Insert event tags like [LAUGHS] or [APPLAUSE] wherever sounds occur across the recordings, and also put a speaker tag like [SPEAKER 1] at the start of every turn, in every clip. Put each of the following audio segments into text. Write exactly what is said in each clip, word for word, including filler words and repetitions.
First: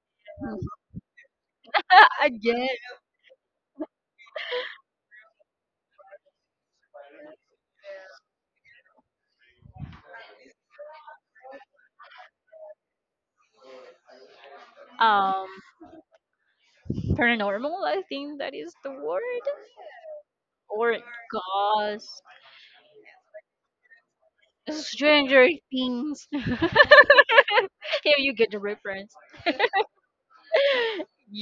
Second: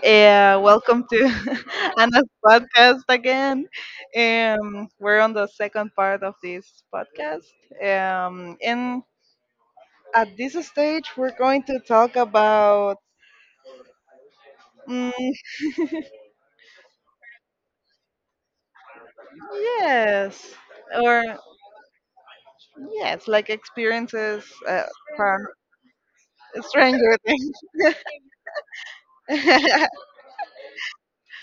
[SPEAKER 1] uh,
[SPEAKER 2] [LAUGHS]
[SPEAKER 1] welcome to [LAUGHS] Anna's
[SPEAKER 2] Again,
[SPEAKER 1] podcast again. Um, we're on the second part of this podcast. Um, and at this stage, we're going to talk about, mm,
[SPEAKER 2] um, paranormal, I think that is the word,
[SPEAKER 1] yes,
[SPEAKER 2] or
[SPEAKER 1] or
[SPEAKER 2] ghost,
[SPEAKER 1] yes, like experiences uh, from
[SPEAKER 2] stranger things, [LAUGHS] if
[SPEAKER 1] stranger
[SPEAKER 2] you get the reference.
[SPEAKER 1] things.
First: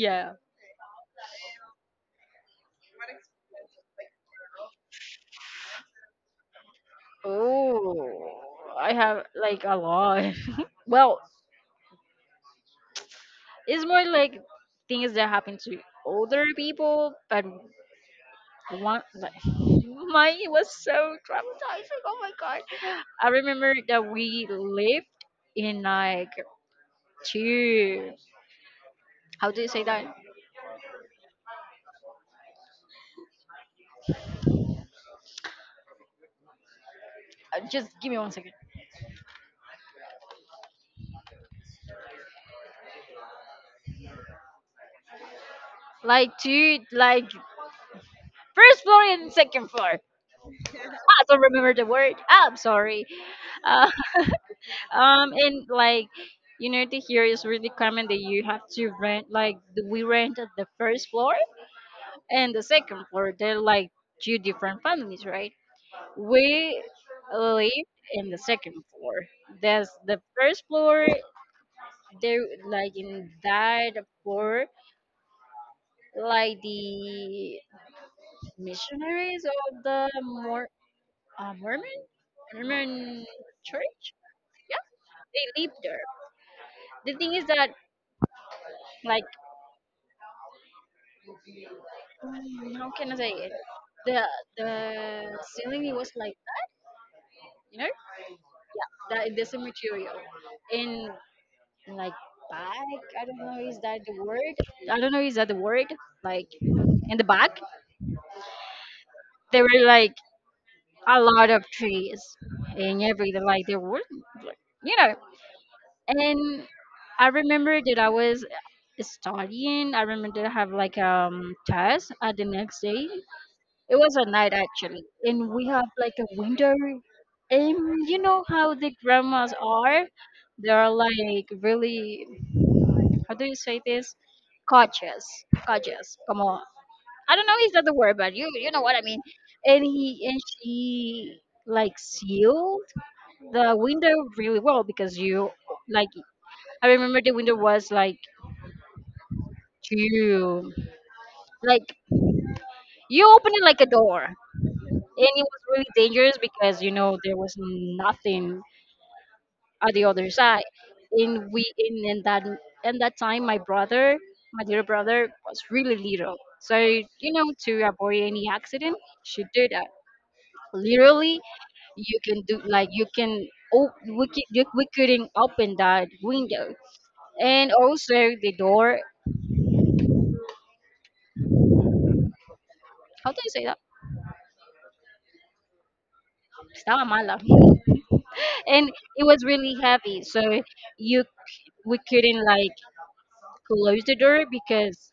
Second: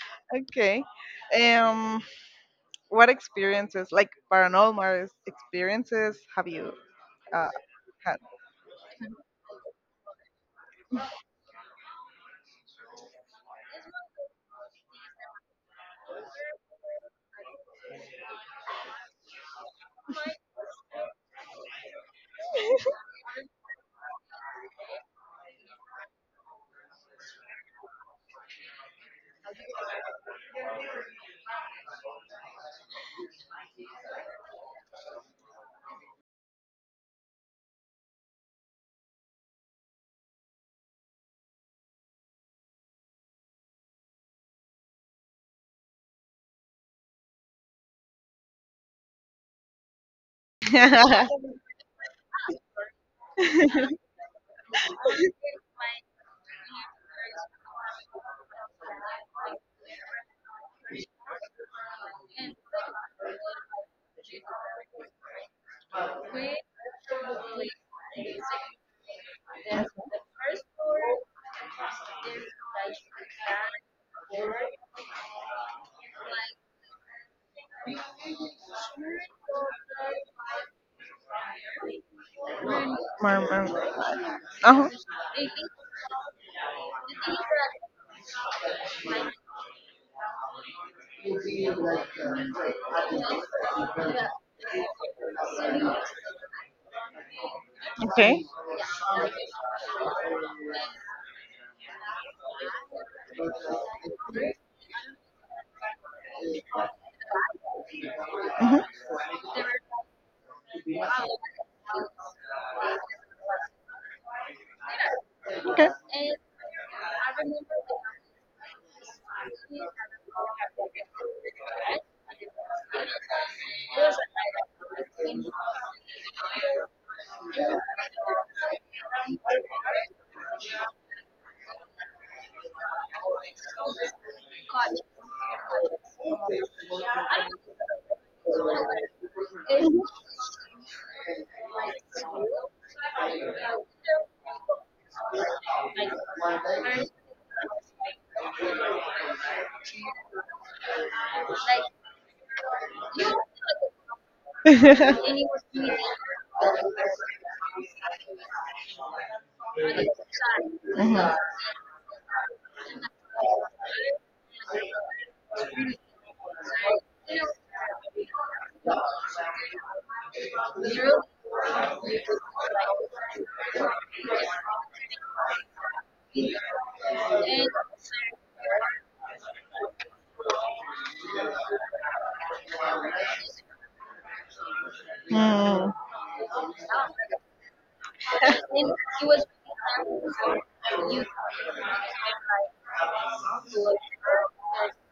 [SPEAKER 1] [LAUGHS] Okay. Um, what experiences, like paranormal experiences, have you uh,
[SPEAKER 2] Oh, I have like a lot. [LAUGHS] Well, it's more like things that happen to older people, but one like [LAUGHS] mine was so traumatizing. Oh my god! I remember that we lived in like two, how do you say that? Uh, Just give me one second. Like two, like first floor and second floor.
[SPEAKER 1] had?
[SPEAKER 2] I don't remember the word. Ah, I'm sorry. Uh, [LAUGHS] um, and like you know, the here is really common that you have to rent. Like we rent at the first floor and the second floor. They're like two different families, right? We live in the second floor. There's the first floor. They like in that floor, like the missionaries of the Mor- uh, Mormon
[SPEAKER 1] [LAUGHS]
[SPEAKER 2] Mormon
[SPEAKER 1] Paranormal.
[SPEAKER 2] Church. Yeah,
[SPEAKER 1] Uh-huh.
[SPEAKER 2] they live there. The thing is that, like, mm, how can I say it? The the ceiling it was like you know
[SPEAKER 1] Okay.
[SPEAKER 2] that this material in like back. I don't know is that the word. I don't know is that the word. Like in the back,
[SPEAKER 1] Uh huh.
[SPEAKER 2] there were like a lot of trees and everything. Like there were, you know,
[SPEAKER 1] Okay.
[SPEAKER 2] and I remember that I was studying. I remember I have like um test at the next day. It was a night actually, and we have like a window. And you know how the grandmas are? They are like really, how do you say this? Cautious, cautious. Come on. I don't know is that the word, but you you know what I mean. And he and she like sealed the window really well because you, like, I remember the window was like two, like, you open it like a door. And it was
[SPEAKER 1] [LAUGHS]
[SPEAKER 2] really dangerous because you know there was nothing at the
[SPEAKER 1] Mhm.
[SPEAKER 2] other side. And we in in that in that time my brother, my little brother, was really little. So you know, to avoid any accident, you should do that. Literally, you can do like you can, oh we could, you- we couldn't open that window and also the door. How do you say that?
[SPEAKER 1] Mm.
[SPEAKER 2] Estaba mala. [LAUGHS] And it was really heavy, so you, we couldn't like close the door because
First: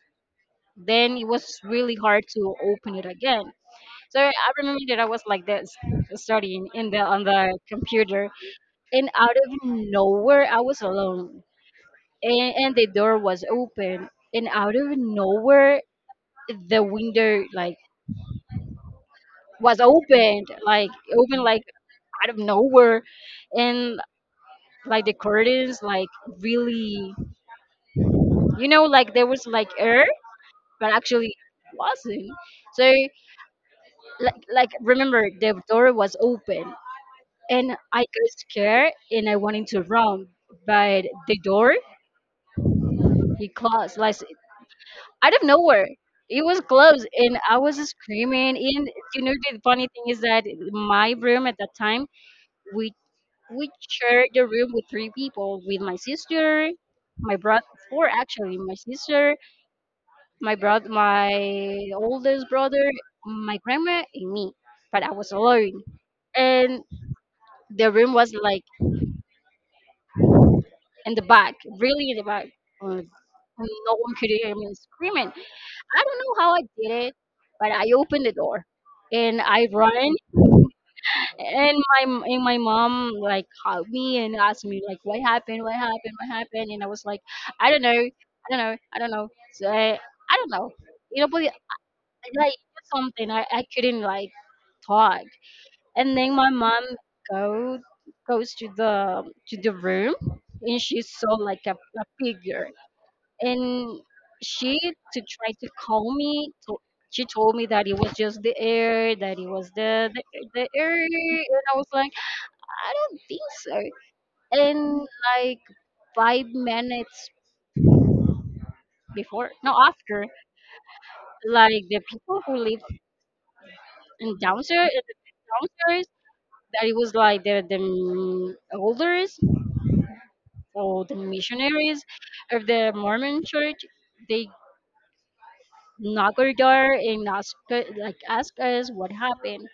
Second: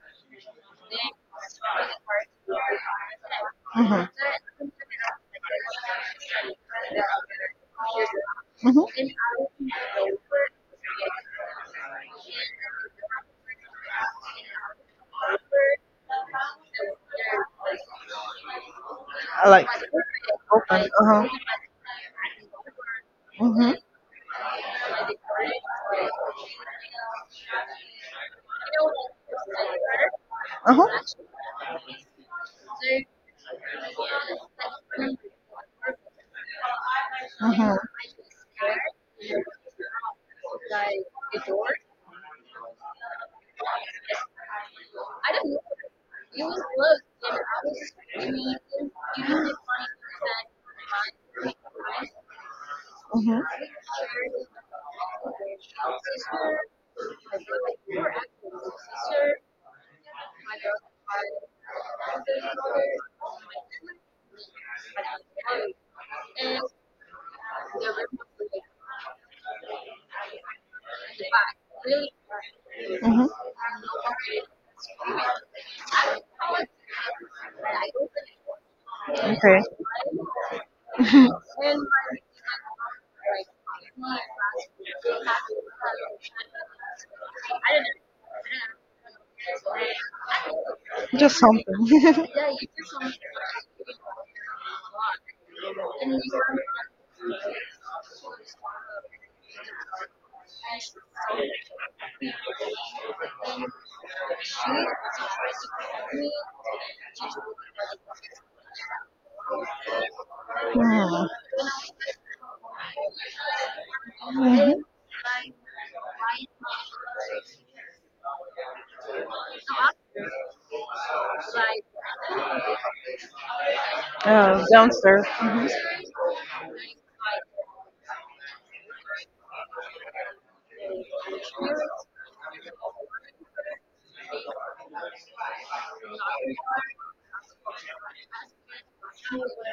[SPEAKER 2] then it was really hard to open it again.
[SPEAKER 1] Mhm.
[SPEAKER 2] So I remember that I was like this studying in the on the computer
[SPEAKER 1] Mhm.
[SPEAKER 2] and out of nowhere I was alone and, and the door was open and out of nowhere the window like
[SPEAKER 1] I like
[SPEAKER 2] was opened
[SPEAKER 1] open.
[SPEAKER 2] like
[SPEAKER 1] Uh-huh.
[SPEAKER 2] open, like out of nowhere,
[SPEAKER 1] Mhm.
[SPEAKER 2] and like the curtains like really, you know, like there was like air but actually wasn't. So
[SPEAKER 1] Uh-huh.
[SPEAKER 2] like like remember the door was open
[SPEAKER 1] Mm-hmm.
[SPEAKER 2] and I got scared and I wanted to run, but the door, it closed like out of nowhere. It was closed and I was screaming. And you know the funny thing is that my room at that time we
[SPEAKER 1] Mm-hmm.
[SPEAKER 2] we shared the room with three people with my sister, my brother, four actually, my sister, my brother, my oldest brother, my grandma and me. But I was alone and the room was like in the back, really in the back. Uh,
[SPEAKER 1] Mm-hmm.
[SPEAKER 2] no one could hear me screaming. I don't know how I did it, but I opened the door and
[SPEAKER 1] Okay.
[SPEAKER 2] I ran. And my, and my mom like called me and asked me like what happened, what happened, what happened, and I was like, I don't know, I don't know, I don't know. So I, I don't know. You know,
[SPEAKER 1] Just
[SPEAKER 2] but
[SPEAKER 1] something. [LAUGHS]
[SPEAKER 2] like
[SPEAKER 1] Mm-hmm.
[SPEAKER 2] something, I, I couldn't like talk. And then my mom go goes to the, to the room, and she saw like a, a figure, and she to try to calm me to, she told me that it was just the air, that it was the, the the air, and I was like, I don't think so.
[SPEAKER 1] Mm-hmm.
[SPEAKER 2] And like five minutes before, no after, like the people who live in
[SPEAKER 1] Uh,
[SPEAKER 2] downstairs,
[SPEAKER 1] downstairs.
[SPEAKER 2] downstairs, that it was like the the mm, older, so the missionaries of the Mormon Church, they knock our door and ask like ask us what happened,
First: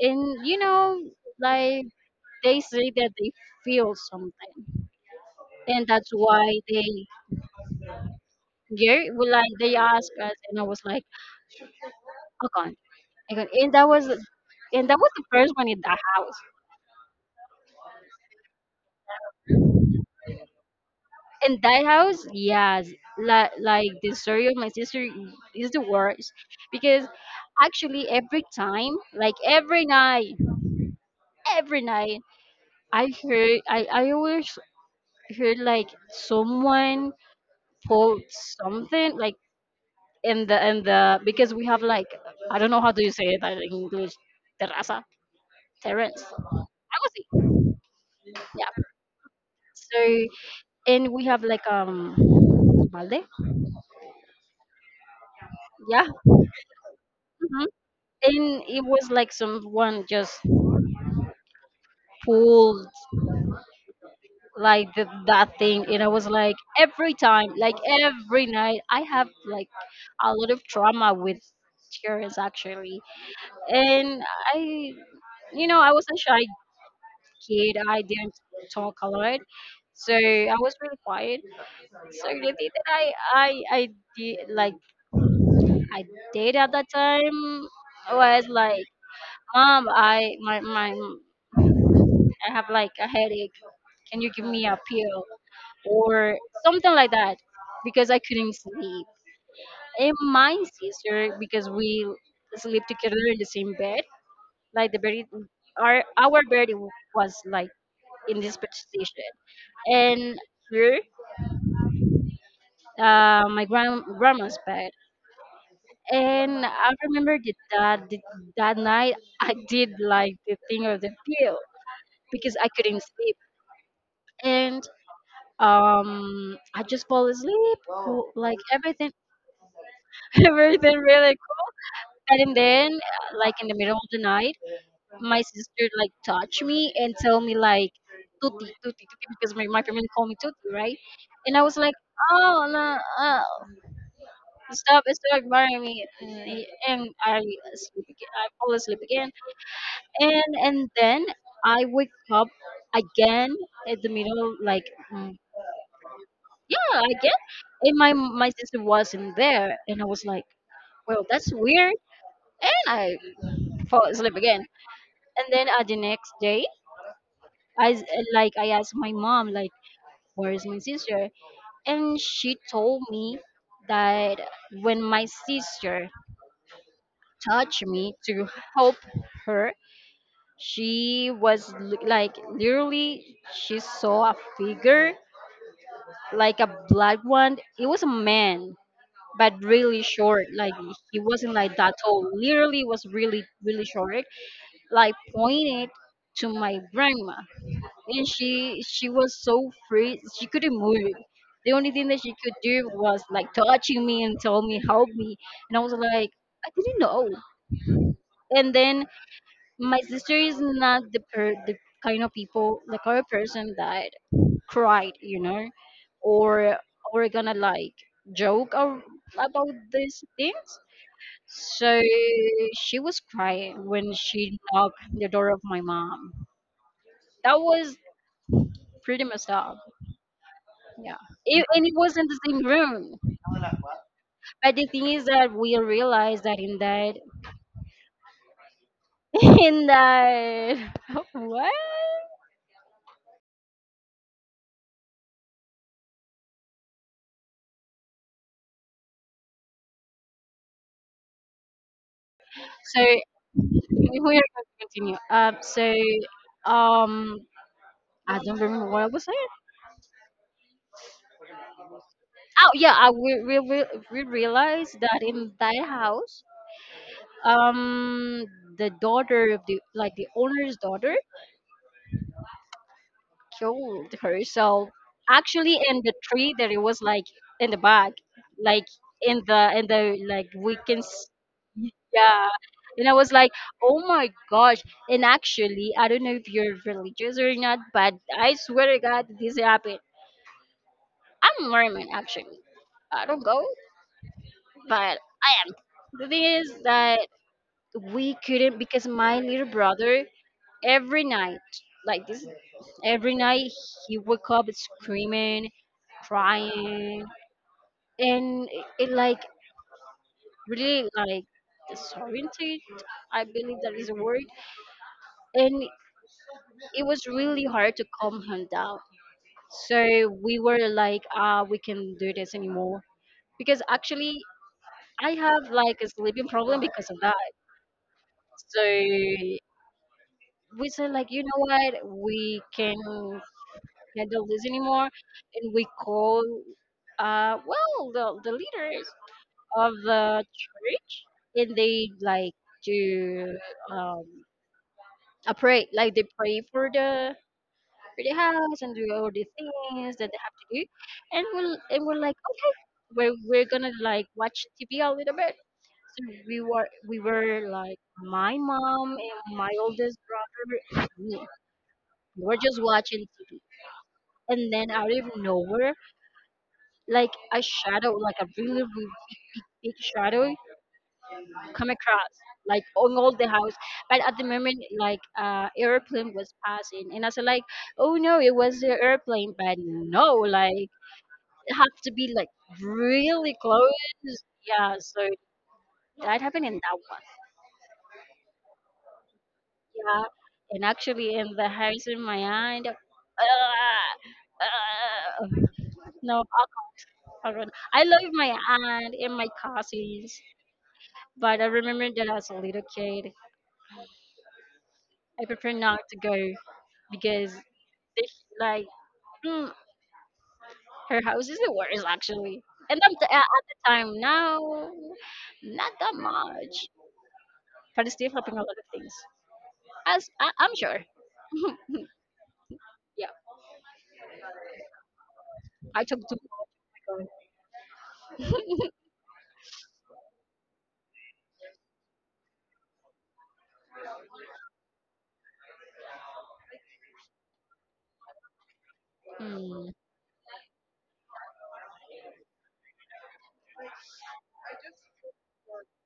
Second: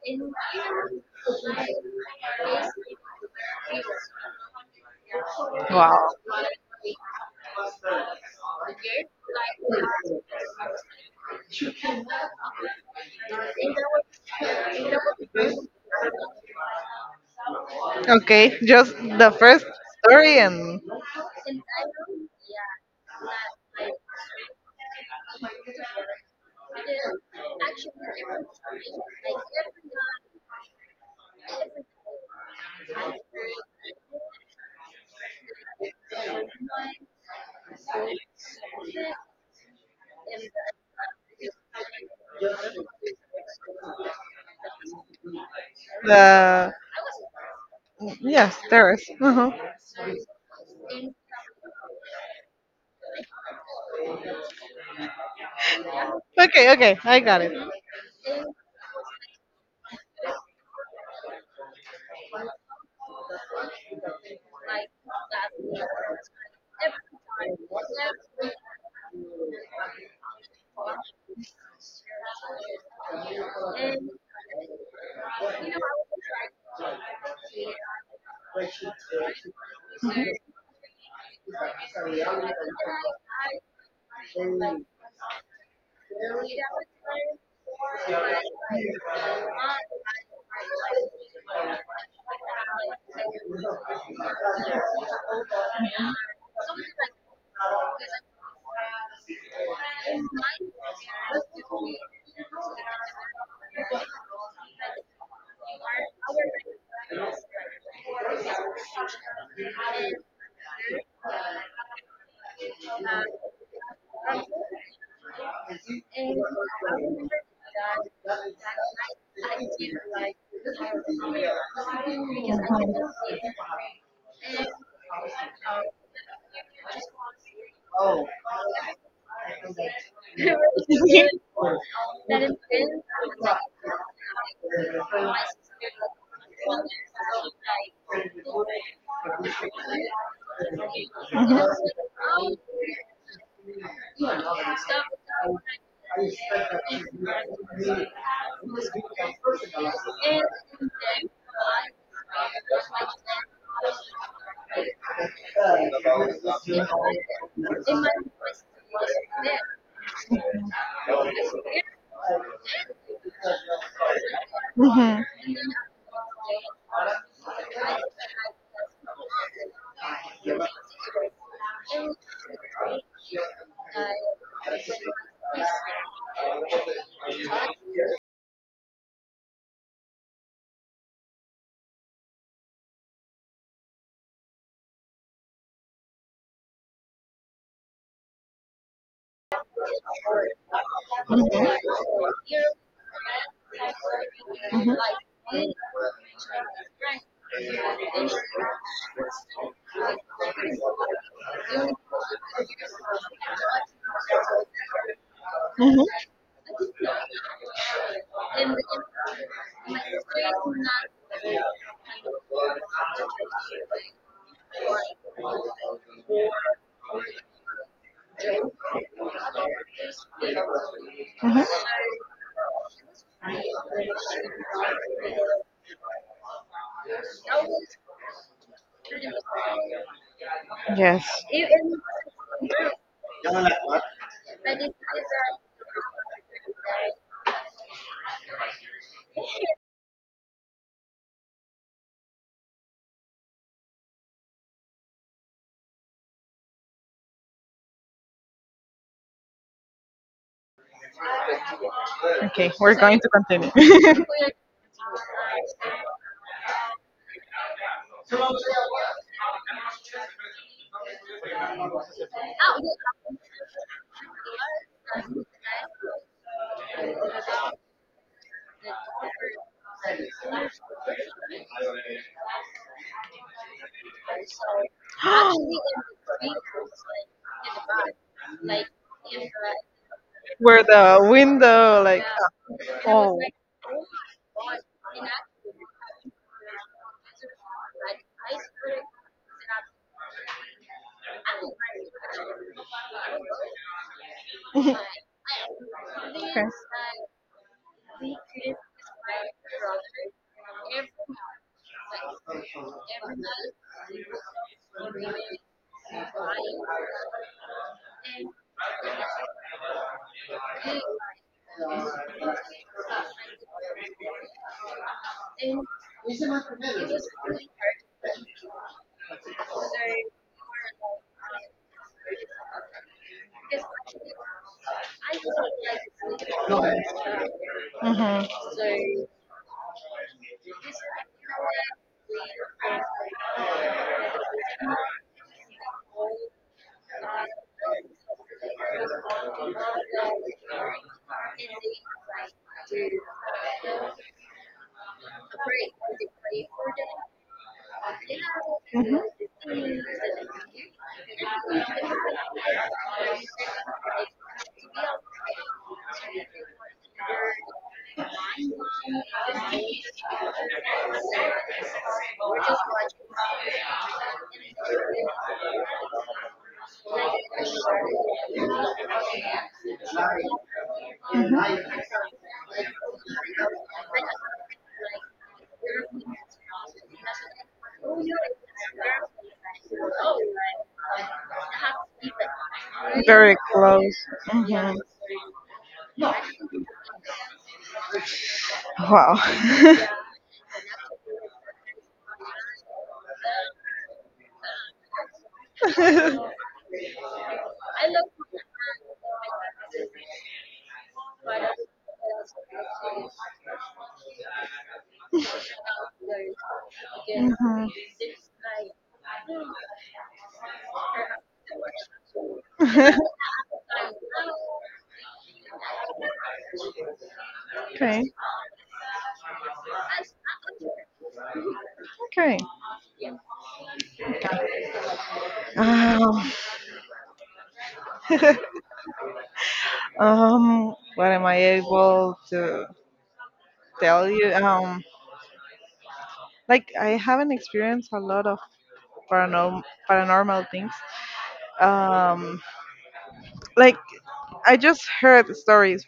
[SPEAKER 2] and you know, like they say that they feel something, and
[SPEAKER 1] Wow.
[SPEAKER 2] that's why they, yeah, well, like they ask us, and I was like, okay, okay, and that was and that was the first one in that house.
[SPEAKER 1] Okay, just the first story and
[SPEAKER 2] In that house, yes, like like the story of my sister is the worst because actually every time, like every night, every night I heard i, I always heard like someone quote something like in the in the because we have like, I don't know how do you say that in English, terraza, terrace,
[SPEAKER 1] the.
[SPEAKER 2] I was,
[SPEAKER 1] Yes,
[SPEAKER 2] yeah,
[SPEAKER 1] terrace. Uh huh.
[SPEAKER 2] so, and we have like um balde, yeah.
[SPEAKER 1] Okay, okay, I got it.
[SPEAKER 2] Mhm. And it was like someone just pulled like the, that thing, and I was like every time, like every night I have like a lot of trauma with tears actually. And I, you know, I was a shy kid. I didn't talk a lot, so I was really quiet. So the thing that I I I did like I did at that time was like, Mom, I my my I have like a headache. Can you give me a pill or something like that? Because I couldn't sleep. And my sister, because we sleep together in the same bed, like the bed, our our bed was like in this position. And here, uh, my grand grandma's bed, and I remember that that, that that night I did like the thing of the pill because I couldn't sleep. And um, I just fall asleep, cool, like everything, [LAUGHS] everything really cool. And then, uh, like in the middle of the night, my sister like touch me and tell me like, Tuti, Tuti, Tuti, because my, my family call me Tuti, right? And I was like, oh, no, uh, stop, stop, to me, mm, and I sleep. ag- I fall asleep again,
[SPEAKER 1] Mhm.
[SPEAKER 2] and and then I wake up again at the middle, like, mm, yeah, again. And my my sister wasn't there, and I was like, well, that's weird, and I fall asleep again.
[SPEAKER 1] Mhm.
[SPEAKER 2] And then uh, the next day, I s- like I asked my mom like, where is
[SPEAKER 1] Mhm.
[SPEAKER 2] my sister? And she told me that when my sister touched me to help her, she was l- like literally she saw a figure, like a black one. It was a man, but really short. Like he wasn't like that tall. Literally was really really short. Like pointed to my grandma, and she she was so free. She couldn't move. The only thing that she could do was like touching me and tell me help me, and I was like, I didn't know. And then my sister is not the per- the kind of people, the kind of person that cried, you know, or or gonna like joke a- about these things.
[SPEAKER 1] Mhm.
[SPEAKER 2] So she was crying when she knocked the door of my mom. That was pretty messed up. Yeah,
[SPEAKER 1] Yes.
[SPEAKER 2] it, and it was in the same room. But the thing is that we realized that in that [LAUGHS] in that [LAUGHS] what?
[SPEAKER 1] Okay, we're
[SPEAKER 2] So
[SPEAKER 1] going to continue.
[SPEAKER 2] We we
[SPEAKER 1] [LAUGHS]
[SPEAKER 2] are going to continue. Um, so, um, I don't remember what I was saying. Oh, yeah, I, we, we, we we realized that in that house, um, the daughter of the, like, the owner's daughter killed herself. Actually, in the tree that it was, like, in the back, like, in the, in the, like, we
[SPEAKER 1] Where
[SPEAKER 2] can
[SPEAKER 1] the
[SPEAKER 2] see,
[SPEAKER 1] window, like,
[SPEAKER 2] yeah. And I was
[SPEAKER 1] oh,
[SPEAKER 2] like, oh my gosh. And actually, I don't know if you're religious or not, but I swear to God, this happened. I'm Mormon actually. I don't go, but the thing
[SPEAKER 1] okay.
[SPEAKER 2] is that we couldn't because my little brother every night, like this, every night he woke up screaming, crying, and it, it like really like disoriented, I believe that is a word, and it was really hard to calm him down. So we were like, ah, we can do this anymore, because actually I have like a sleeping problem because of that.
[SPEAKER 1] Mhm.
[SPEAKER 2] So we said like, you know what, we can handle this anymore, and we call, uh, well, the the leaders of the church, and they like to um a pray, like they pray for the, for the house, and do
[SPEAKER 1] Mhm.
[SPEAKER 2] all the
[SPEAKER 1] Mhm.
[SPEAKER 2] things that they have to do, and we'll and we're like, oh, we're we're gonna like watch T V a little bit. So we were we were like my mom and my oldest brother me. We were just watching T V. And then out of nowhere, like a shadow, like a really, really big shadow come across, like on all the house. But at the moment, like uh airplane was passing. And I said like, oh no, it was the airplane. But no, like it have to be like
[SPEAKER 1] Very
[SPEAKER 2] really close.
[SPEAKER 1] close. Mhm.
[SPEAKER 2] Yeah, so that happened in that one.
[SPEAKER 1] Wow.
[SPEAKER 2] Yeah. And actually in the house in my mind, ah, ah, no,
[SPEAKER 1] [LAUGHS]
[SPEAKER 2] around. I love my aunt and my cousins, but I remember that as a little kid, I prefer not to go because
[SPEAKER 1] Mhm.
[SPEAKER 2] they like mm, her house is the worst actually. And I'm t-
[SPEAKER 1] [LAUGHS]
[SPEAKER 2] at at the time now, not that much, but it's
[SPEAKER 1] Okay.
[SPEAKER 2] still helping a lot of things. As I, I'm sure,
[SPEAKER 1] Okay.
[SPEAKER 2] yeah.
[SPEAKER 1] Um, [LAUGHS] Um, what am I able to tell you? Um, like I haven't experienced a lot of paranormal
[SPEAKER 2] Mm.
[SPEAKER 1] paranormal things. Um, like I just heard stories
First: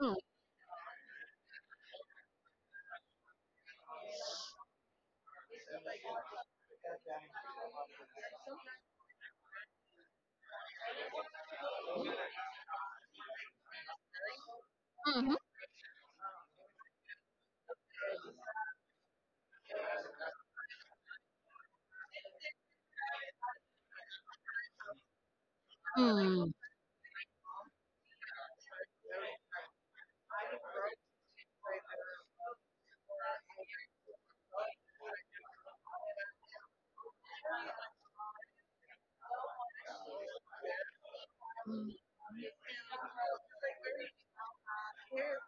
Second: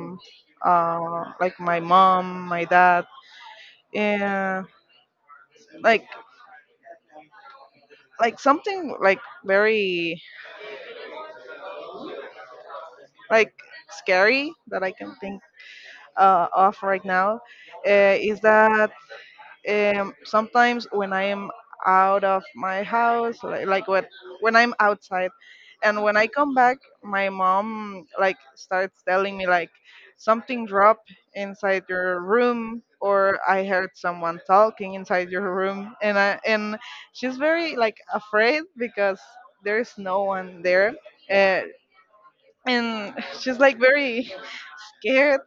[SPEAKER 2] Mm. Mhm.
[SPEAKER 1] uh like my mom, my dad, and like like something like very like scary that I can think uh, of right now, uh, is that, um, sometimes when I am out of my house, like, like when, when I'm outside,
[SPEAKER 2] Mm.
[SPEAKER 1] and when I
[SPEAKER 2] Mm.
[SPEAKER 1] come back, my mom like starts telling me like something dropped inside your room, or I heard someone talking inside your room. And I, and she's very like afraid because there's no one there, uh, and she's like very [LAUGHS] scared,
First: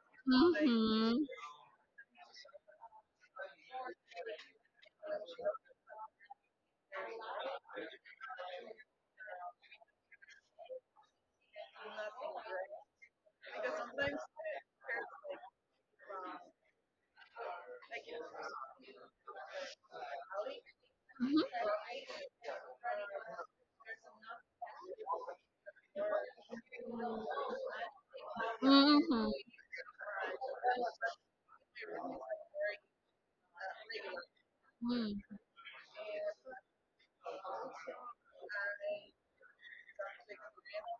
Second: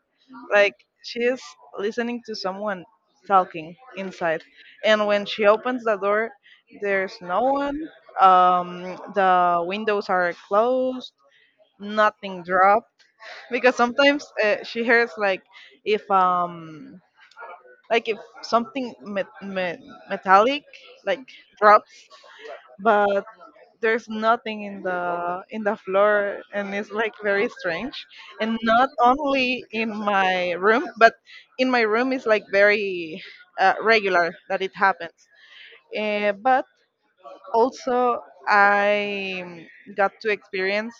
[SPEAKER 1] like she
[SPEAKER 2] Mhm.
[SPEAKER 1] is listening to someone talking inside, and when she opens the door there's no one. um the windows are closed, nothing dropped, because sometimes, uh, she hears like, if um like if something met- met- metallic like drops, but there's nothing in the in the floor, and it's like very strange. And not
[SPEAKER 2] Mhm.
[SPEAKER 1] only in my room, but in my room is like very uh, regular that it happens, uh, but also I got to experience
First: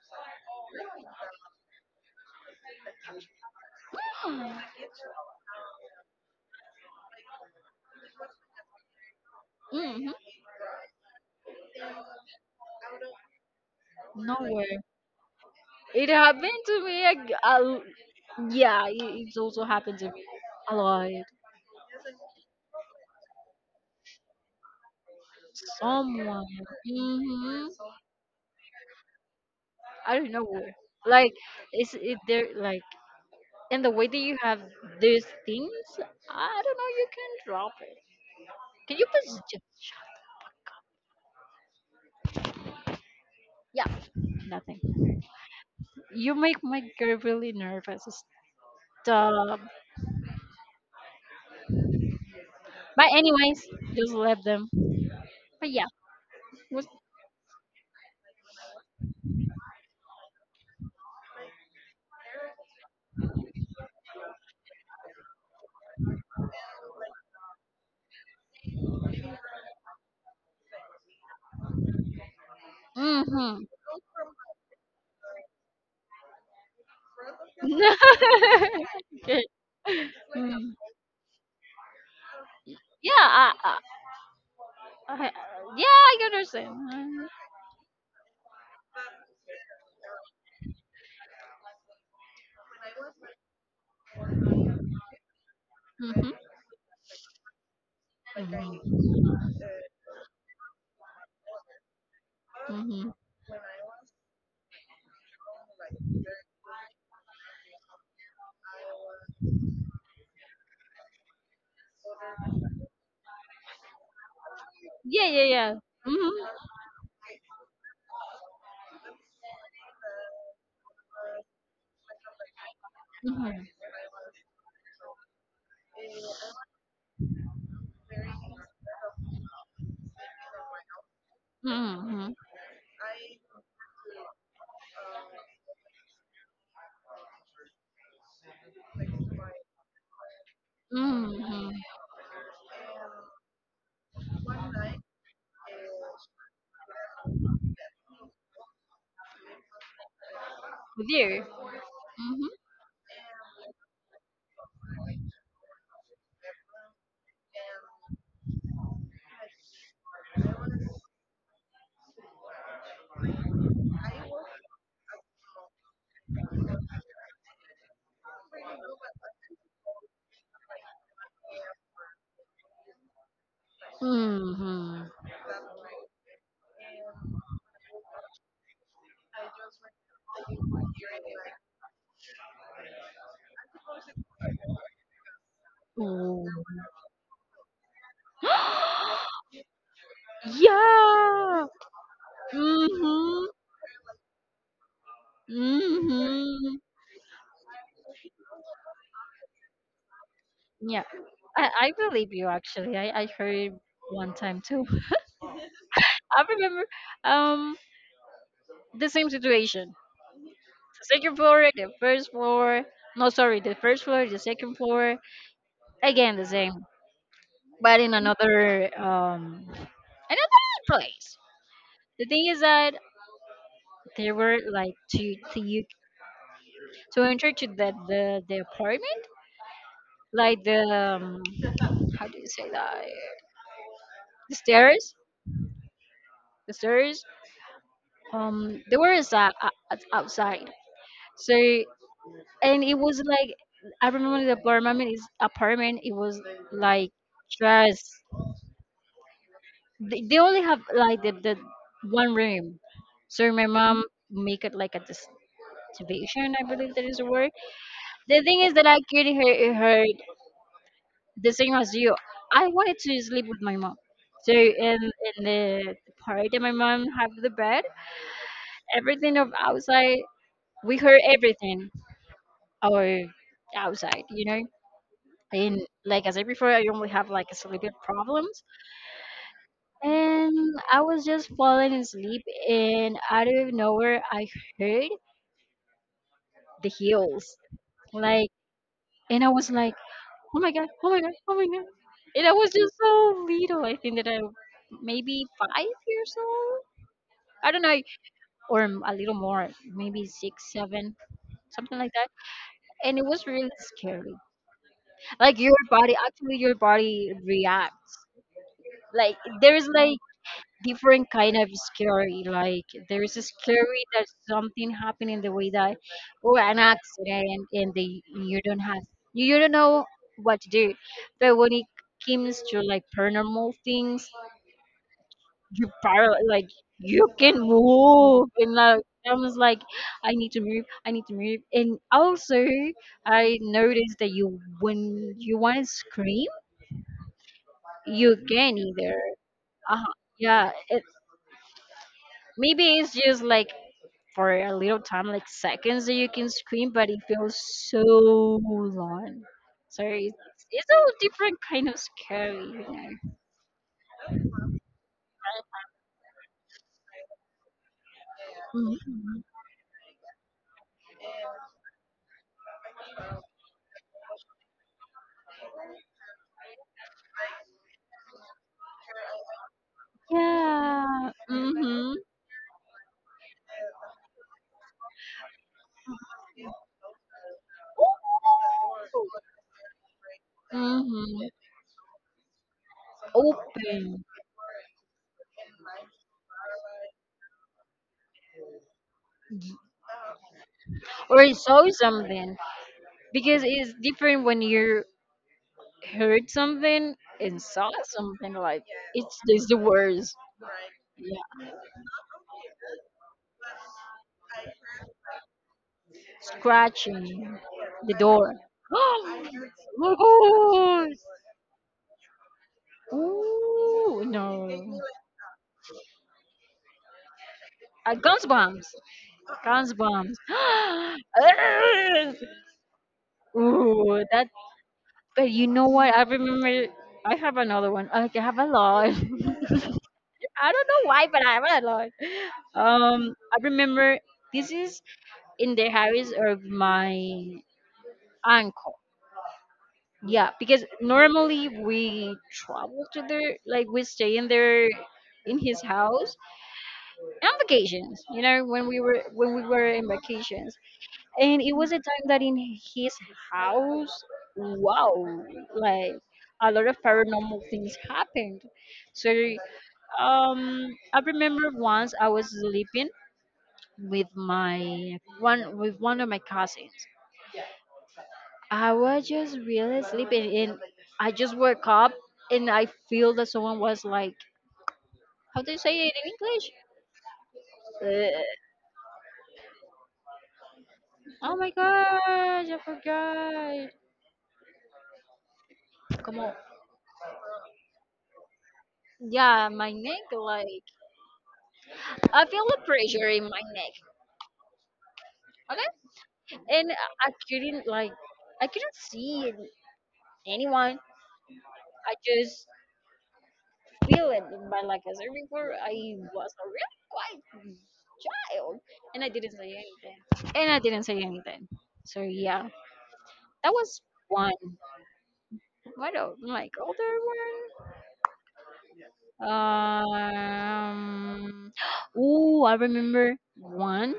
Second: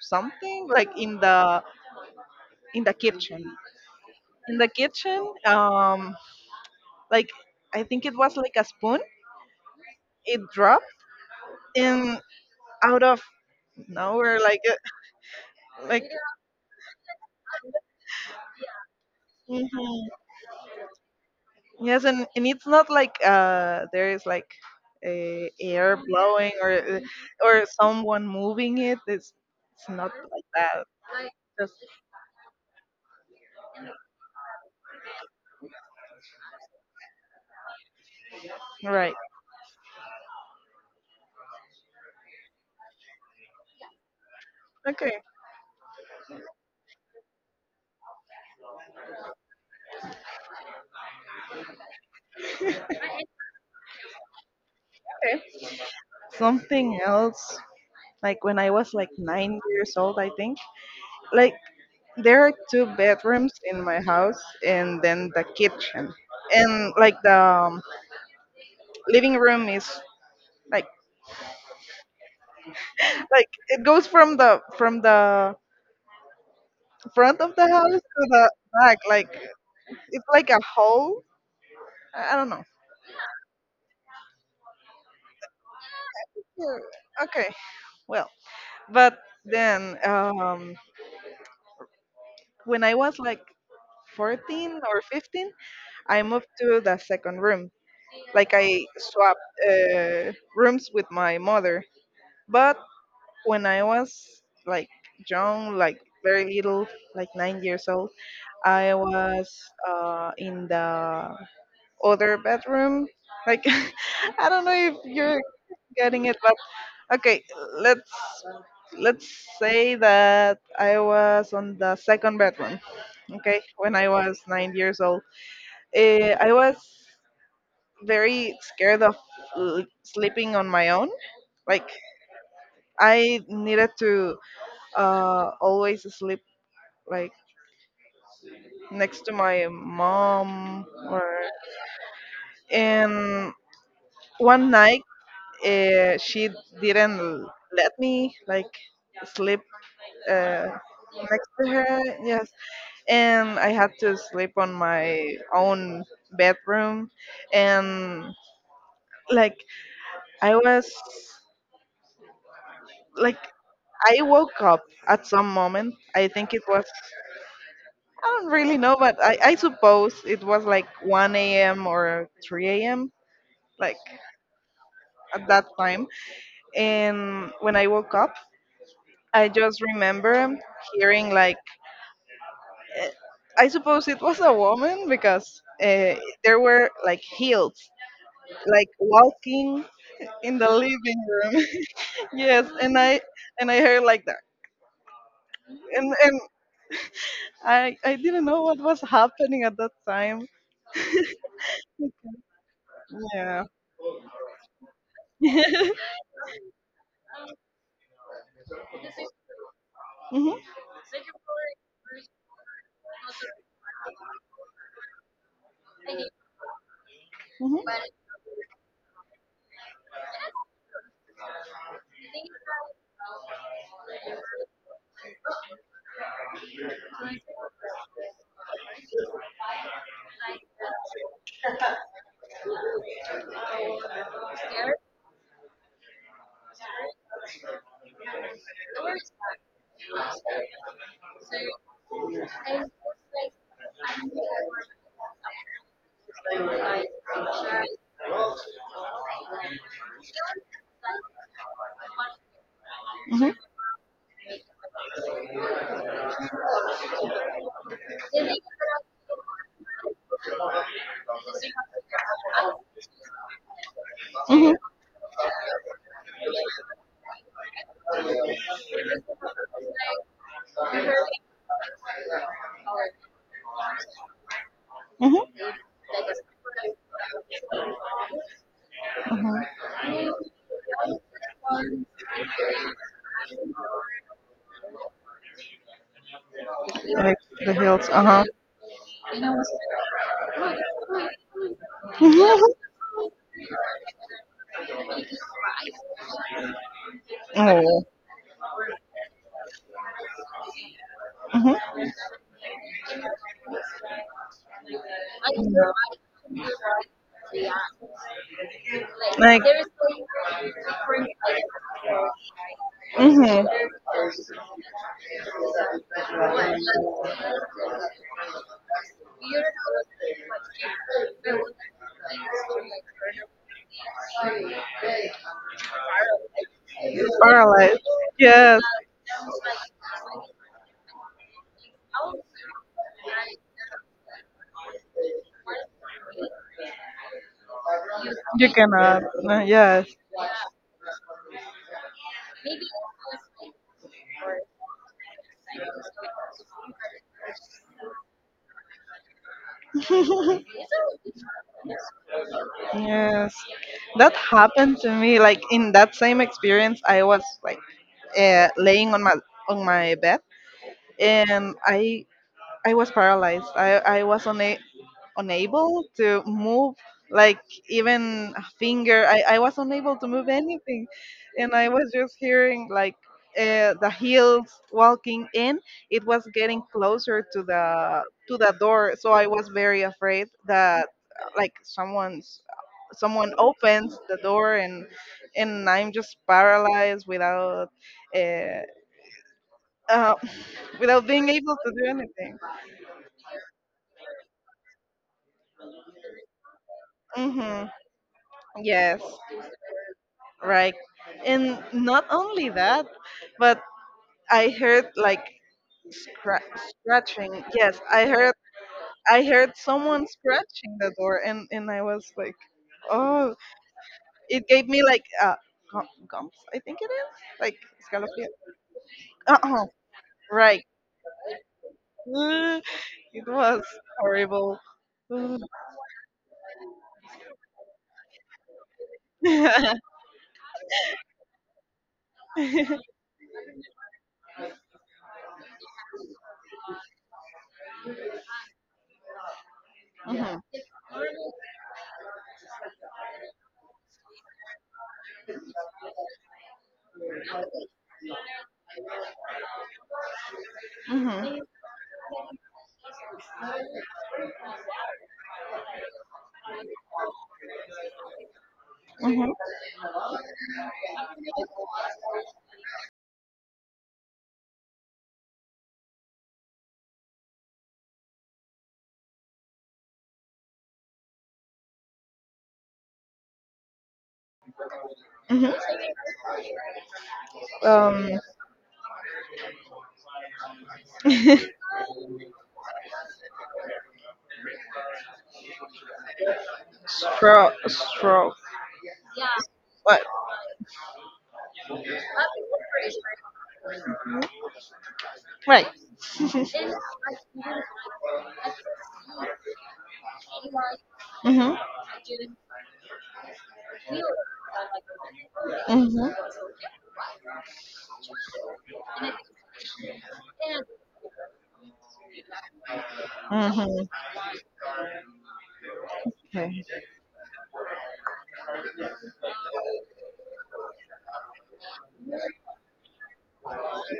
[SPEAKER 1] something like in the in the kitchen. In
[SPEAKER 2] Mhm.
[SPEAKER 1] the kitchen,
[SPEAKER 2] Mm.
[SPEAKER 1] um like I think it was like a spoon,
[SPEAKER 2] Hmm.
[SPEAKER 1] it dropped, and out of nowhere, like, uh,
[SPEAKER 2] Nowhere.
[SPEAKER 1] like
[SPEAKER 2] It happened to me. I, I, yeah, it, it's also happened
[SPEAKER 1] mhm,
[SPEAKER 2] to me a lot.
[SPEAKER 1] yes. And, and it's not like, uh, there is like uh, air
[SPEAKER 2] Someone.
[SPEAKER 1] blowing, or uh, or
[SPEAKER 2] Hmm.
[SPEAKER 1] someone moving it. It's it's not
[SPEAKER 2] I don't
[SPEAKER 1] like
[SPEAKER 2] know where.
[SPEAKER 1] that.
[SPEAKER 2] Like,
[SPEAKER 1] Just
[SPEAKER 2] is it there? Like, and the way that you have these things, I don't know. You can drop it. Can you
[SPEAKER 1] right.
[SPEAKER 2] please? ju- Yeah, nothing.
[SPEAKER 1] Okay.
[SPEAKER 2] You make my girl really nervous. Stop. But anyways, just let them.
[SPEAKER 1] Okay.
[SPEAKER 2] But yeah, was.
[SPEAKER 1] Something else. Like when I was like nine years old, I think. Like there are two bedrooms in my house, and then the kitchen, and like the um, living room is, like like
[SPEAKER 2] Hmm.
[SPEAKER 1] it goes from the from the front of the house to the back.
[SPEAKER 2] [LAUGHS]
[SPEAKER 1] Like,
[SPEAKER 2] Okay.
[SPEAKER 1] it's like a
[SPEAKER 2] Mm.
[SPEAKER 1] hole. I I don't know.
[SPEAKER 2] Yeah, I, I, I, yeah, I
[SPEAKER 1] Yeah,
[SPEAKER 2] understand.
[SPEAKER 1] okay, well, but then, um, when I was like fourteen or fifteen, I
[SPEAKER 2] Mm-hmm.
[SPEAKER 1] moved to the second room. Like I
[SPEAKER 2] Mm-hmm.
[SPEAKER 1] swapped uh, rooms with my mother. But
[SPEAKER 2] Mm-hmm.
[SPEAKER 1] when I was like young, like very little, like nine years old, I was, uh, in the other bedroom. Like [LAUGHS] I don't know if
[SPEAKER 2] Yeah,
[SPEAKER 1] you're
[SPEAKER 2] yeah, yeah.
[SPEAKER 1] getting it.
[SPEAKER 2] Mm-hmm.
[SPEAKER 1] Okay, let's let's say that I was on the second bedroom. Okay,
[SPEAKER 2] Mm-hmm.
[SPEAKER 1] when I was nine years old, Eh, I was very scared of l- sleeping on my own. Like
[SPEAKER 2] Mm-hmm.
[SPEAKER 1] I needed to uh, always sleep like next to my mom. or
[SPEAKER 2] Mm-hmm.
[SPEAKER 1] and one night uh, she didn't let me like sleep uh,
[SPEAKER 2] There.
[SPEAKER 1] next to her, yes,
[SPEAKER 2] Mm-hmm.
[SPEAKER 1] and I had to sleep on my own bedroom. And, like, I was like I woke up at some moment. I think it was, I don't really know, but I, I suppose it was like one a m or three a m, like
[SPEAKER 2] Mm-hmm.
[SPEAKER 1] at that time. And when I woke up, I just remember hearing like, eh, I suppose it was a woman because uh,
[SPEAKER 2] Oh.
[SPEAKER 1] there were like heels, like,
[SPEAKER 2] [GASPS]
[SPEAKER 1] walking in the living room.
[SPEAKER 2] Yeah.
[SPEAKER 1] [LAUGHS] Yes, and I
[SPEAKER 2] Mm-hmm.
[SPEAKER 1] and I heard like that, and and
[SPEAKER 2] Mm-hmm.
[SPEAKER 1] I I didn't know what was happening at that time.
[SPEAKER 2] Yeah, I, I believe you actually. I, I
[SPEAKER 1] Yeah.
[SPEAKER 2] heard one time too.
[SPEAKER 1] [LAUGHS]
[SPEAKER 2] [LAUGHS] I remember um the same situation.
[SPEAKER 1] Hmm.
[SPEAKER 2] The second floor, the first floor. No, sorry, the first floor, the second floor. Again, the same,
[SPEAKER 1] Hmm.
[SPEAKER 2] but in another um another place. The thing is that there were like to to you to enter to the the, the apartment, like the um, how do you say that, the stairs, the stairs. Um, there was a, a, outside. So and it was like I remember the apartment is apartment. It was like just they, they only have like the, the one room. So my mom make it like a distribution. I believe that is the word. The thing is that I couldn't hear her the same as you. I wanted to sleep with my mom. So
[SPEAKER 1] Hmm.
[SPEAKER 2] in in the part that my mom have the bed, everything of outside we heard everything, or outside, you know.
[SPEAKER 1] Hmm.
[SPEAKER 2] And like I said before, I normally have like sleeping problems,
[SPEAKER 1] Hmm.
[SPEAKER 2] and I was just falling asleep, and out of nowhere, I heard the
[SPEAKER 1] Like
[SPEAKER 2] heels,
[SPEAKER 1] the hills. Uh huh.
[SPEAKER 2] like, and I was like, oh my god, oh my god, oh my god, and I
[SPEAKER 1] Hmm.
[SPEAKER 2] was
[SPEAKER 1] [LAUGHS]
[SPEAKER 2] just so little. I think that I maybe five years old. I don't know,
[SPEAKER 1] Oh.
[SPEAKER 2] or m- a little more, maybe six, seven,
[SPEAKER 1] Hmm.
[SPEAKER 2] something like that. And it was really scary. Like your body, actually, your body reacts. Like
[SPEAKER 1] Like.
[SPEAKER 2] there's like different kind of scary. Like there is a
[SPEAKER 1] Hmm.
[SPEAKER 2] scary that something happened in the way that or an accident, and they you don't have you, you don't know what to do. But when it comes to like paranormal things, you par like you can
[SPEAKER 1] Paralyzed.
[SPEAKER 2] move and
[SPEAKER 1] Yes.
[SPEAKER 2] like I was like, I need to move, I need to move. And also I noticed that you when you wanna scream, you
[SPEAKER 1] You
[SPEAKER 2] can
[SPEAKER 1] cannot.
[SPEAKER 2] either.
[SPEAKER 1] Uh, Yes,
[SPEAKER 2] Uh-huh. Yeah. It, maybe it's just like for a little time, like seconds that you can scream, but it feels so long. So it's, it's a different kind of scary, you know.
[SPEAKER 1] yes. That happened to me. Like, in that same experience, I was like, uh, laying on my,
[SPEAKER 2] Mhm.
[SPEAKER 1] on my bed, and I I was paralyzed. I I was una unable to move, like, even a finger. I, I was unable to move anything.
[SPEAKER 2] Yeah.
[SPEAKER 1] And I was
[SPEAKER 2] Mhm.
[SPEAKER 1] just hearing like, uh, the heels walking in. It was getting closer to the, to the door, so I was very afraid that, uh,
[SPEAKER 2] Mhm.
[SPEAKER 1] like someone's someone opens
[SPEAKER 2] Open
[SPEAKER 1] the door, and and I'm just paralyzed without, uh, uh, [LAUGHS] without being
[SPEAKER 2] or
[SPEAKER 1] able
[SPEAKER 2] saw
[SPEAKER 1] to do
[SPEAKER 2] something,
[SPEAKER 1] anything.
[SPEAKER 2] because it's different when you heard something and
[SPEAKER 1] Hmm.
[SPEAKER 2] saw something. Like
[SPEAKER 1] Yes,
[SPEAKER 2] it's it's the worst.
[SPEAKER 1] right?
[SPEAKER 2] Yeah.
[SPEAKER 1] And not only that, but I heard like scra-
[SPEAKER 2] Scratching
[SPEAKER 1] scratching. Yes,
[SPEAKER 2] the
[SPEAKER 1] I heard
[SPEAKER 2] door. [GASPS]
[SPEAKER 1] I
[SPEAKER 2] Oh
[SPEAKER 1] heard
[SPEAKER 2] my
[SPEAKER 1] someone's the
[SPEAKER 2] god!
[SPEAKER 1] door, and and I was like, oh,
[SPEAKER 2] Ooh, no.
[SPEAKER 1] it gave me like, uh gum- gums. I think it is like,
[SPEAKER 2] Uh, guns bombs.
[SPEAKER 1] uh uh
[SPEAKER 2] Guns bombs. [GASPS]
[SPEAKER 1] right.
[SPEAKER 2] Ugh.
[SPEAKER 1] Uh, It was
[SPEAKER 2] Ooh, that.
[SPEAKER 1] horrible.
[SPEAKER 2] But you know what? I remember. I have another one. Okay, I have a lot. [LAUGHS]
[SPEAKER 1] [LAUGHS]
[SPEAKER 2] I don't know why, but I have a lot. Um, I remember this is in the house of my uncle. Yeah,
[SPEAKER 1] Mhm,
[SPEAKER 2] because normally we travel to their, like we stay in their, in his house on vacations. You know, when we were when we were in vacations,
[SPEAKER 1] mhm,
[SPEAKER 2] and it was a time that in his house, wow, like a lot of paranormal things happened. So
[SPEAKER 1] mhm,
[SPEAKER 2] um I remember once I was sleeping with my one with one of my cousins. I was just really sleeping, and I just woke up, and I feel that someone was like, how do
[SPEAKER 1] mhm.
[SPEAKER 2] you say it in English?
[SPEAKER 1] Um,
[SPEAKER 2] uh, oh my
[SPEAKER 1] [LAUGHS]
[SPEAKER 2] gosh, I forgot, come on.
[SPEAKER 1] stroke, stroke.
[SPEAKER 2] Yeah, my
[SPEAKER 1] What?
[SPEAKER 2] neck, like, I feel a pressure in my neck.
[SPEAKER 1] Right.
[SPEAKER 2] Okay, and I couldn't like I couldn't see an- anyone.
[SPEAKER 1] Mhm.
[SPEAKER 2] I just feel it. But like I said before, I
[SPEAKER 1] Mhm.
[SPEAKER 2] was a really quiet child, and I didn't say anything. And I didn't say anything. So yeah, that was
[SPEAKER 1] Mhm.
[SPEAKER 2] one. What else? Like
[SPEAKER 1] Okay.
[SPEAKER 2] older one. Um. [GASPS] Ooh, I remember one.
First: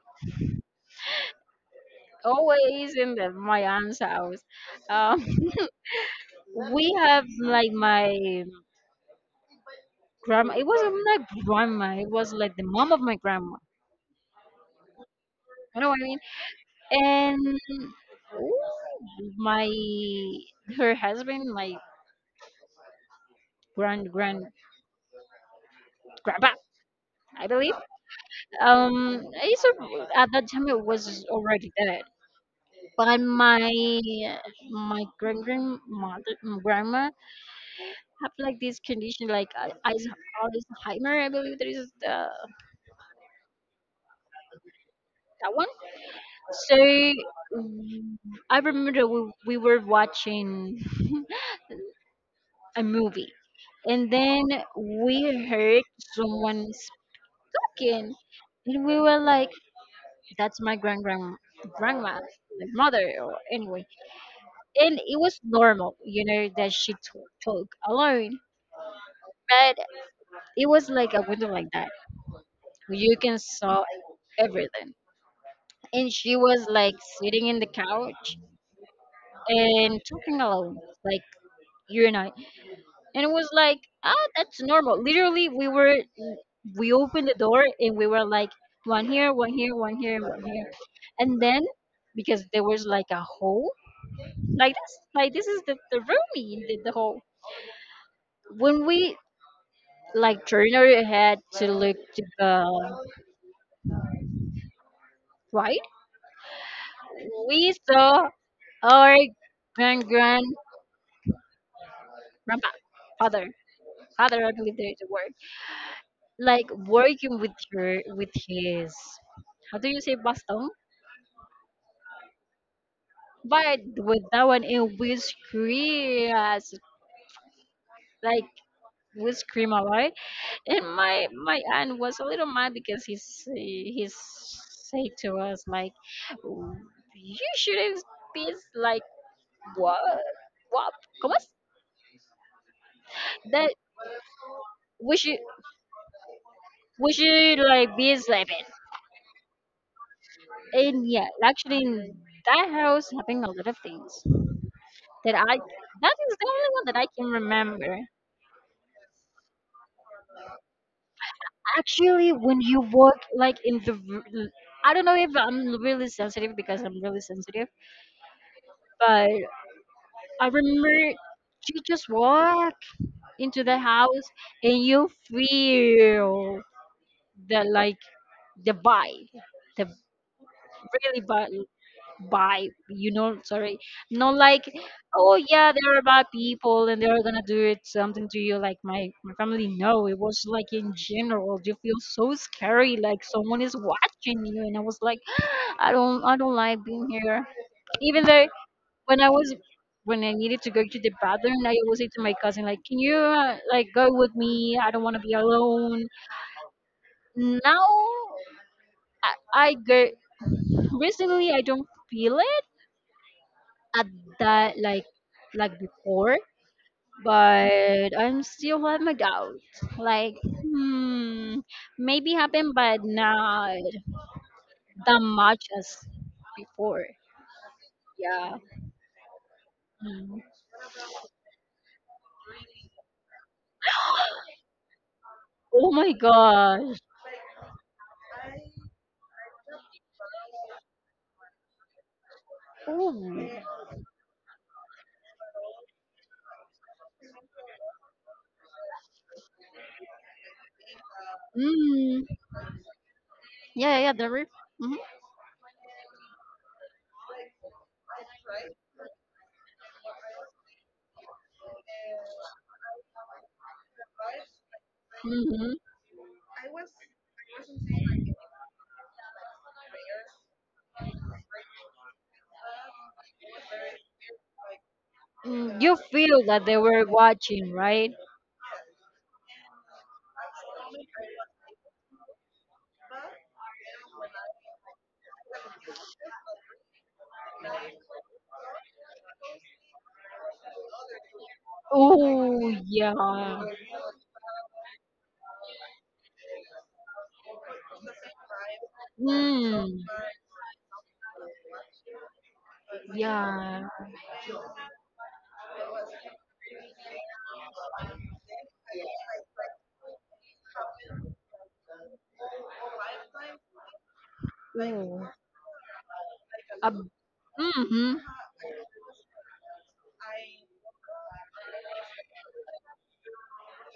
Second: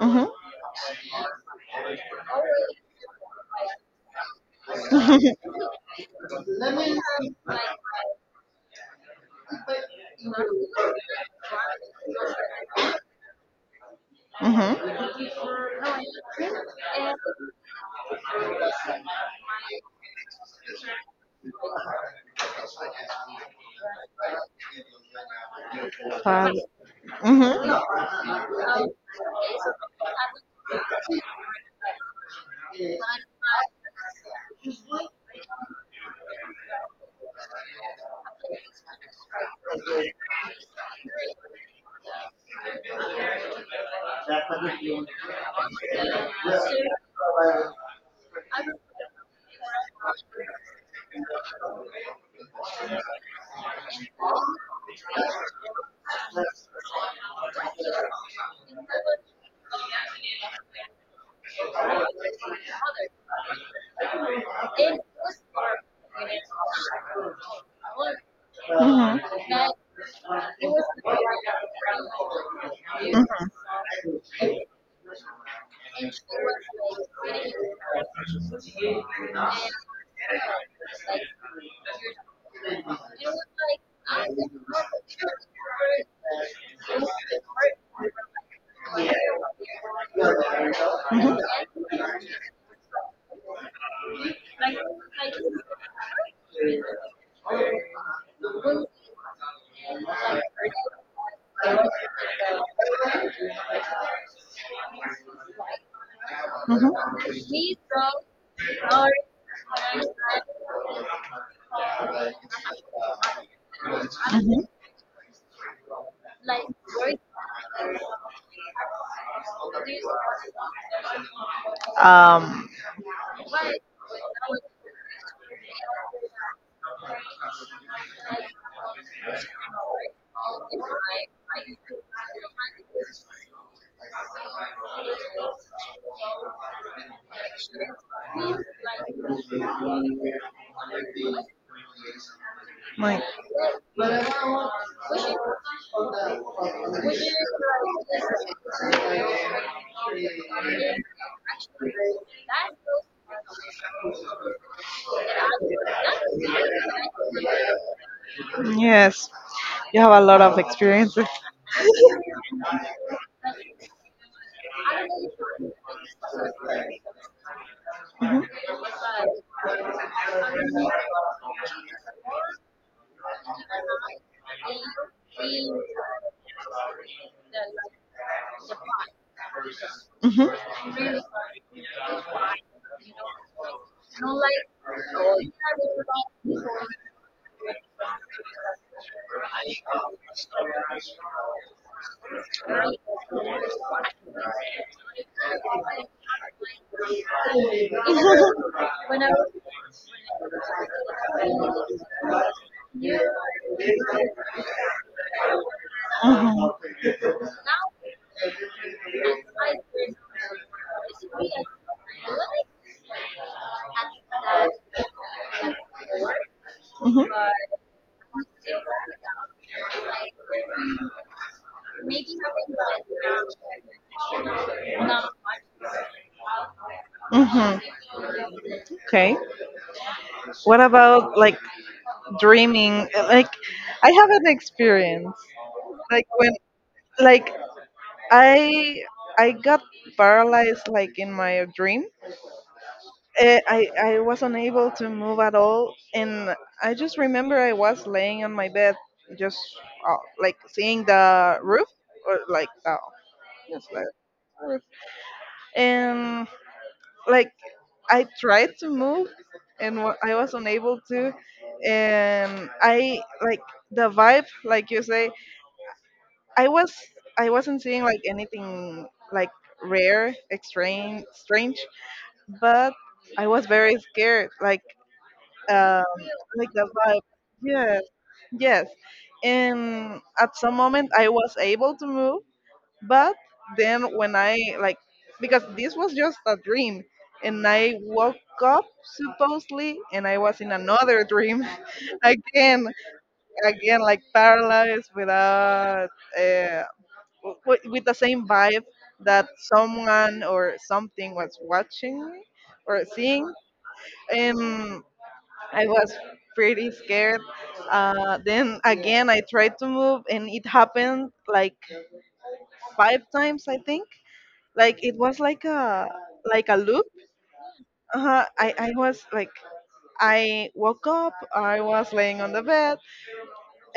[SPEAKER 1] Mhm.
[SPEAKER 2] Always in the my aunt's house. Um.
[SPEAKER 1] Mhm.
[SPEAKER 2] We have like my grandma. It wasn't my grandma. It was like the mom of my grandma.
[SPEAKER 1] Mhm.
[SPEAKER 2] You know what I mean? And my her husband, my grand grand
[SPEAKER 1] [LAUGHS]
[SPEAKER 2] grandpa,
[SPEAKER 1] Five. Mhm. Mhm.
[SPEAKER 2] I believe.
[SPEAKER 1] Mhm.
[SPEAKER 2] Um, it's a, at that time it was already dead. But my my grand grandmother grandma have like this condition, like uh, Alzheimer. I believe there is the
[SPEAKER 1] Mhm.
[SPEAKER 2] that one. So mm, I remember we, we were watching [LAUGHS] a movie, and then we heard someone speaking, and we were like, that's my grand grand grandma, my mother or anyway. And it was normal, you know, that she t- talk alone,
[SPEAKER 1] Mhm.
[SPEAKER 2] but it was like a window like that, where you can saw everything. And she was like sitting in the couch and talking alone, like you and I, and it was like, ah that's normal, literally. We were we opened the door and we were like, one here, one here, one here, and one here, and then because there was like a hole, like this, like this is the, the room in the, the hole, when we like turned our head to look to the right, we saw our grand grand grandpa father father I believe there is a word, like working with her with his, how do you say, baston.
[SPEAKER 1] Um,
[SPEAKER 2] But with that one, it was cream, yes, like was cream, all right. And my my aunt was a little mad because he's he's say to us like, you shouldn't be like, what what come on,
[SPEAKER 1] like
[SPEAKER 2] that we should we should like be sleeping. And yeah, actually in that house happened a lot of things, that I that is the only one that I can remember.
[SPEAKER 1] Yes, you have a lot of experiences.
[SPEAKER 2] Actually when you work like in the r- I don't know if I'm really sensitive, because I'm really sensitive,
[SPEAKER 1] Mhm,
[SPEAKER 2] but I remember you just walk into the house and you feel the like the vibe, the
[SPEAKER 1] mhm,
[SPEAKER 2] really vibe, by you know, sorry, not like, oh yeah, they're bad people and they're gonna do it something to you, like my my family. No, it was like in general you feel so scary, like someone is watching you, and I was like, [GASPS] i don't i don't like being here, even though when I was when I needed to go to the bathroom, I always say to my cousin like, can you uh, like go with me, I don't want to be alone. Now i, I go recently, I don't feel it at that, like like before,
[SPEAKER 1] mhm,
[SPEAKER 2] but I'm still have my doubts. Like, hmm, maybe happen, but not that much as before.
[SPEAKER 1] mhm.
[SPEAKER 2] Yeah.
[SPEAKER 1] Okay.
[SPEAKER 2] Mm.
[SPEAKER 1] What about like dreaming? Like, I have an experience
[SPEAKER 2] Oh my
[SPEAKER 1] when,
[SPEAKER 2] gosh.
[SPEAKER 1] like, I I got paralyzed, like, in my dream.
[SPEAKER 2] Oh.
[SPEAKER 1] eh, I, I was unable to move at all. And I just remember I was laying on my bed, just, uh, like, seeing the roof,
[SPEAKER 2] Mm.
[SPEAKER 1] or like the, yes,
[SPEAKER 2] Yeah,
[SPEAKER 1] the
[SPEAKER 2] yeah, the rip.
[SPEAKER 1] roof.
[SPEAKER 2] Hmm.
[SPEAKER 1] And, like, I tried to move, and wa- I was unable to. And I, like, the vibe, like you say,
[SPEAKER 2] Hmm.
[SPEAKER 1] I was I wasn't seeing like anything like rare, extreme, strange, but I was very scared. Like,
[SPEAKER 2] Mm, you
[SPEAKER 1] uh,
[SPEAKER 2] feel that they
[SPEAKER 1] was
[SPEAKER 2] were
[SPEAKER 1] like,
[SPEAKER 2] watching,
[SPEAKER 1] yes,
[SPEAKER 2] right?
[SPEAKER 1] yes. And at some moment I was able to move, but then when I, like, because this was just a dream, and I woke up, supposedly, and I was in another dream, [LAUGHS]
[SPEAKER 2] Oh
[SPEAKER 1] again,
[SPEAKER 2] yeah.
[SPEAKER 1] again, like, paralyzed without, uh, w- w- with the same vibe that
[SPEAKER 2] Mm.
[SPEAKER 1] someone or something was watching me or seeing.
[SPEAKER 2] Yeah.
[SPEAKER 1] Um, I was pretty scared. Uh, then again, I tried to move, and it happened like five times, I think. Like, it
[SPEAKER 2] Oh.
[SPEAKER 1] was like a like a
[SPEAKER 2] A
[SPEAKER 1] loop.
[SPEAKER 2] mm-hmm.
[SPEAKER 1] Uh-huh. I I was, like, I woke up. I was laying on the bed,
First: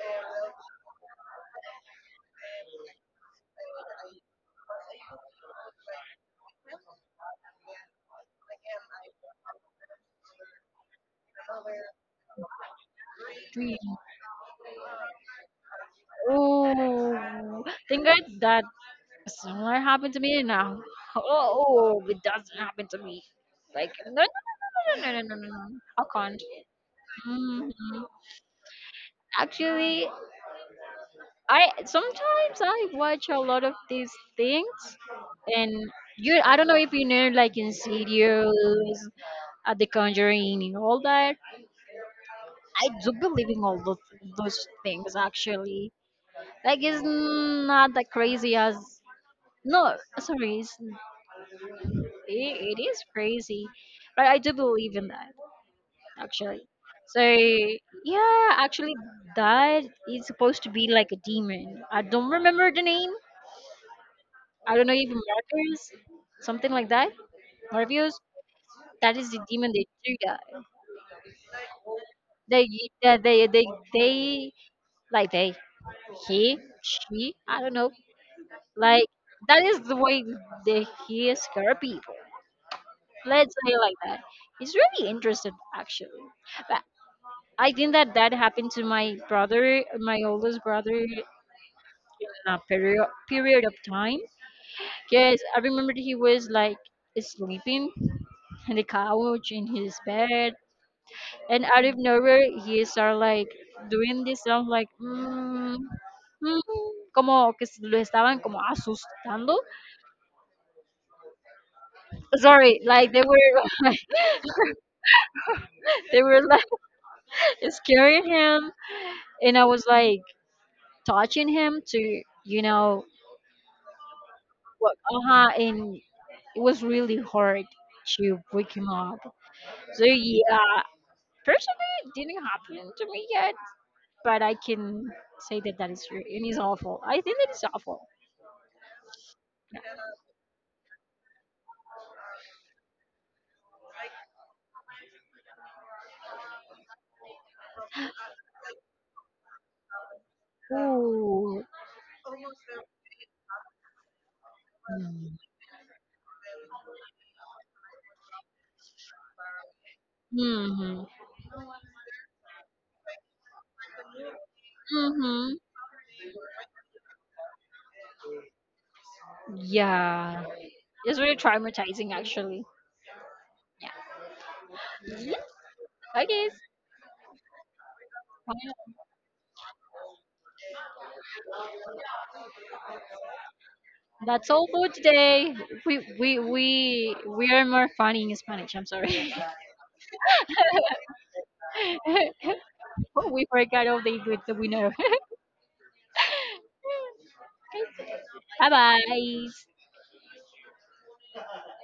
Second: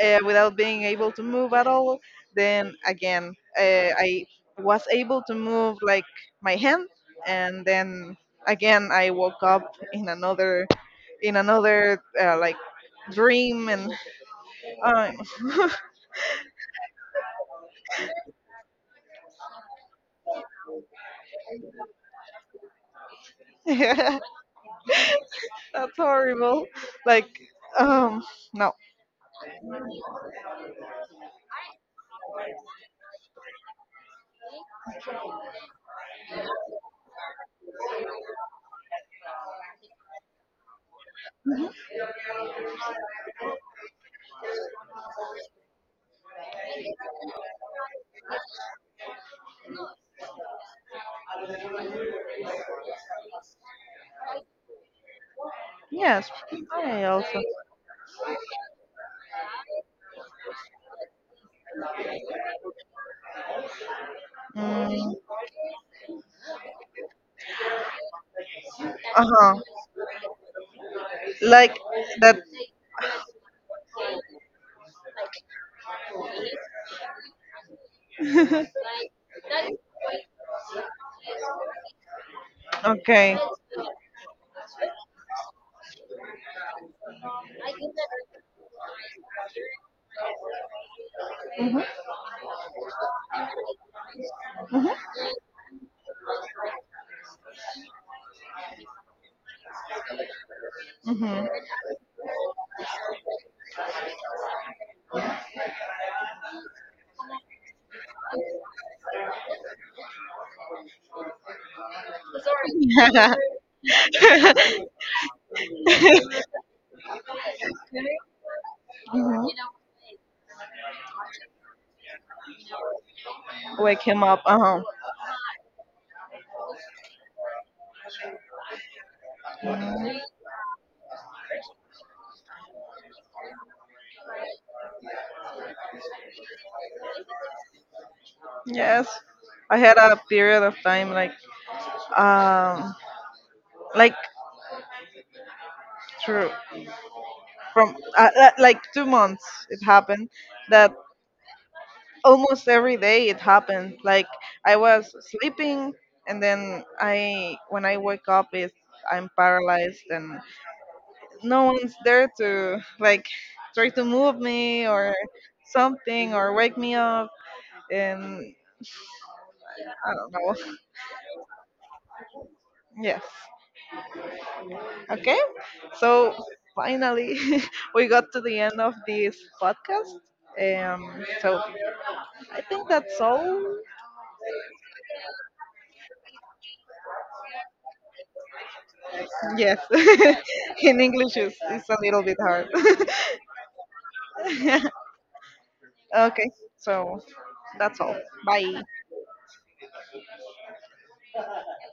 [SPEAKER 1] uh, without being able to move at all. Then again, uh, I was able to move, like, my hand, and then again I woke up in another, in another uh, like, dream,
[SPEAKER 2] Really?
[SPEAKER 1] and I [LAUGHS]
[SPEAKER 2] Oh, think I, that similar happened to me now. Oh, oh, it doesn't happen to me. Like
[SPEAKER 1] yeah,
[SPEAKER 2] no, no, no, no, no, no, no, no, no, no, no.
[SPEAKER 1] that's
[SPEAKER 2] I can't.
[SPEAKER 1] horrible. Like,
[SPEAKER 2] Hmm.
[SPEAKER 1] um, no.
[SPEAKER 2] Actually, I sometimes I watch a lot of these things, and you. I don't know if you know, like Insidious, uh, The Conjuring, and all that. I do believe in all those those things actually. Like it's not that crazy as no, sorry, it's, it, it is crazy, but I do believe in that
[SPEAKER 1] Yes,
[SPEAKER 2] actually.
[SPEAKER 1] I
[SPEAKER 2] So
[SPEAKER 1] also.
[SPEAKER 2] yeah, actually, that is supposed to be like a demon. I don't remember the name. I don't know if
[SPEAKER 1] Mm,
[SPEAKER 2] markers, something like that. Morpheus, that
[SPEAKER 1] uh
[SPEAKER 2] is the
[SPEAKER 1] huh.
[SPEAKER 2] demon they do that.
[SPEAKER 1] Like that.
[SPEAKER 2] They that they they they like they he she, I don't know,
[SPEAKER 1] [LAUGHS]
[SPEAKER 2] like that is the way that he scare people.
[SPEAKER 1] Okay.
[SPEAKER 2] Let's say like that, he's really interested actually, but I think that that happened to my brother, my oldest brother,
[SPEAKER 1] Mhm.
[SPEAKER 2] in a period period of time.
[SPEAKER 1] Mhm.
[SPEAKER 2] Yes, I remember he was like sleeping in the couch, in his bed,
[SPEAKER 1] Mhm.
[SPEAKER 2] and out of nowhere he started like doing this sound like mm, mm, como que se lo estaban como asustando. Sorry, like they were
[SPEAKER 1] [LAUGHS]
[SPEAKER 2] [LAUGHS] they were like [LAUGHS] scaring him,
[SPEAKER 1] Mhm.
[SPEAKER 2] and I was like touching him to you know
[SPEAKER 1] Wake him up. Uh huh.
[SPEAKER 2] work on her, and it was really hard to wake him up. So yeah, personally it didn't happen to me yet, but I can say that that is true, and it's awful, I think that it's awful.
[SPEAKER 1] Yes, I had a period of time, like, um like, through from, uh, uh, like, two months. It happened that
[SPEAKER 2] Ooh.
[SPEAKER 1] almost every day it happened, like, I was sleeping, and then I when I wake up, it's, I'm paralyzed, and
[SPEAKER 2] Mm-hmm.
[SPEAKER 1] no one's there to, like, try to move me or
[SPEAKER 2] Mm-hmm.
[SPEAKER 1] something or wake me up, and I don't
[SPEAKER 2] Yeah.
[SPEAKER 1] know.
[SPEAKER 2] It's really traumatizing actually.
[SPEAKER 1] [LAUGHS] Yes.
[SPEAKER 2] Yeah. Yeah,
[SPEAKER 1] Okay,
[SPEAKER 2] I
[SPEAKER 1] so,
[SPEAKER 2] guess.
[SPEAKER 1] finally, [LAUGHS] we got to the
[SPEAKER 2] Well,
[SPEAKER 1] end of this podcast. Um so, I think that's all.
[SPEAKER 2] that's all for today. We we we we are more funny in Spanish, I'm sorry.
[SPEAKER 1] Yes. [LAUGHS] In English is, is a little bit
[SPEAKER 2] [LAUGHS]
[SPEAKER 1] hard.
[SPEAKER 2] Oh, we forgot all the good winner.
[SPEAKER 1] [LAUGHS]
[SPEAKER 2] [LAUGHS]
[SPEAKER 1] Okay, so that's all.
[SPEAKER 2] Bye
[SPEAKER 1] Bye.
[SPEAKER 2] bye.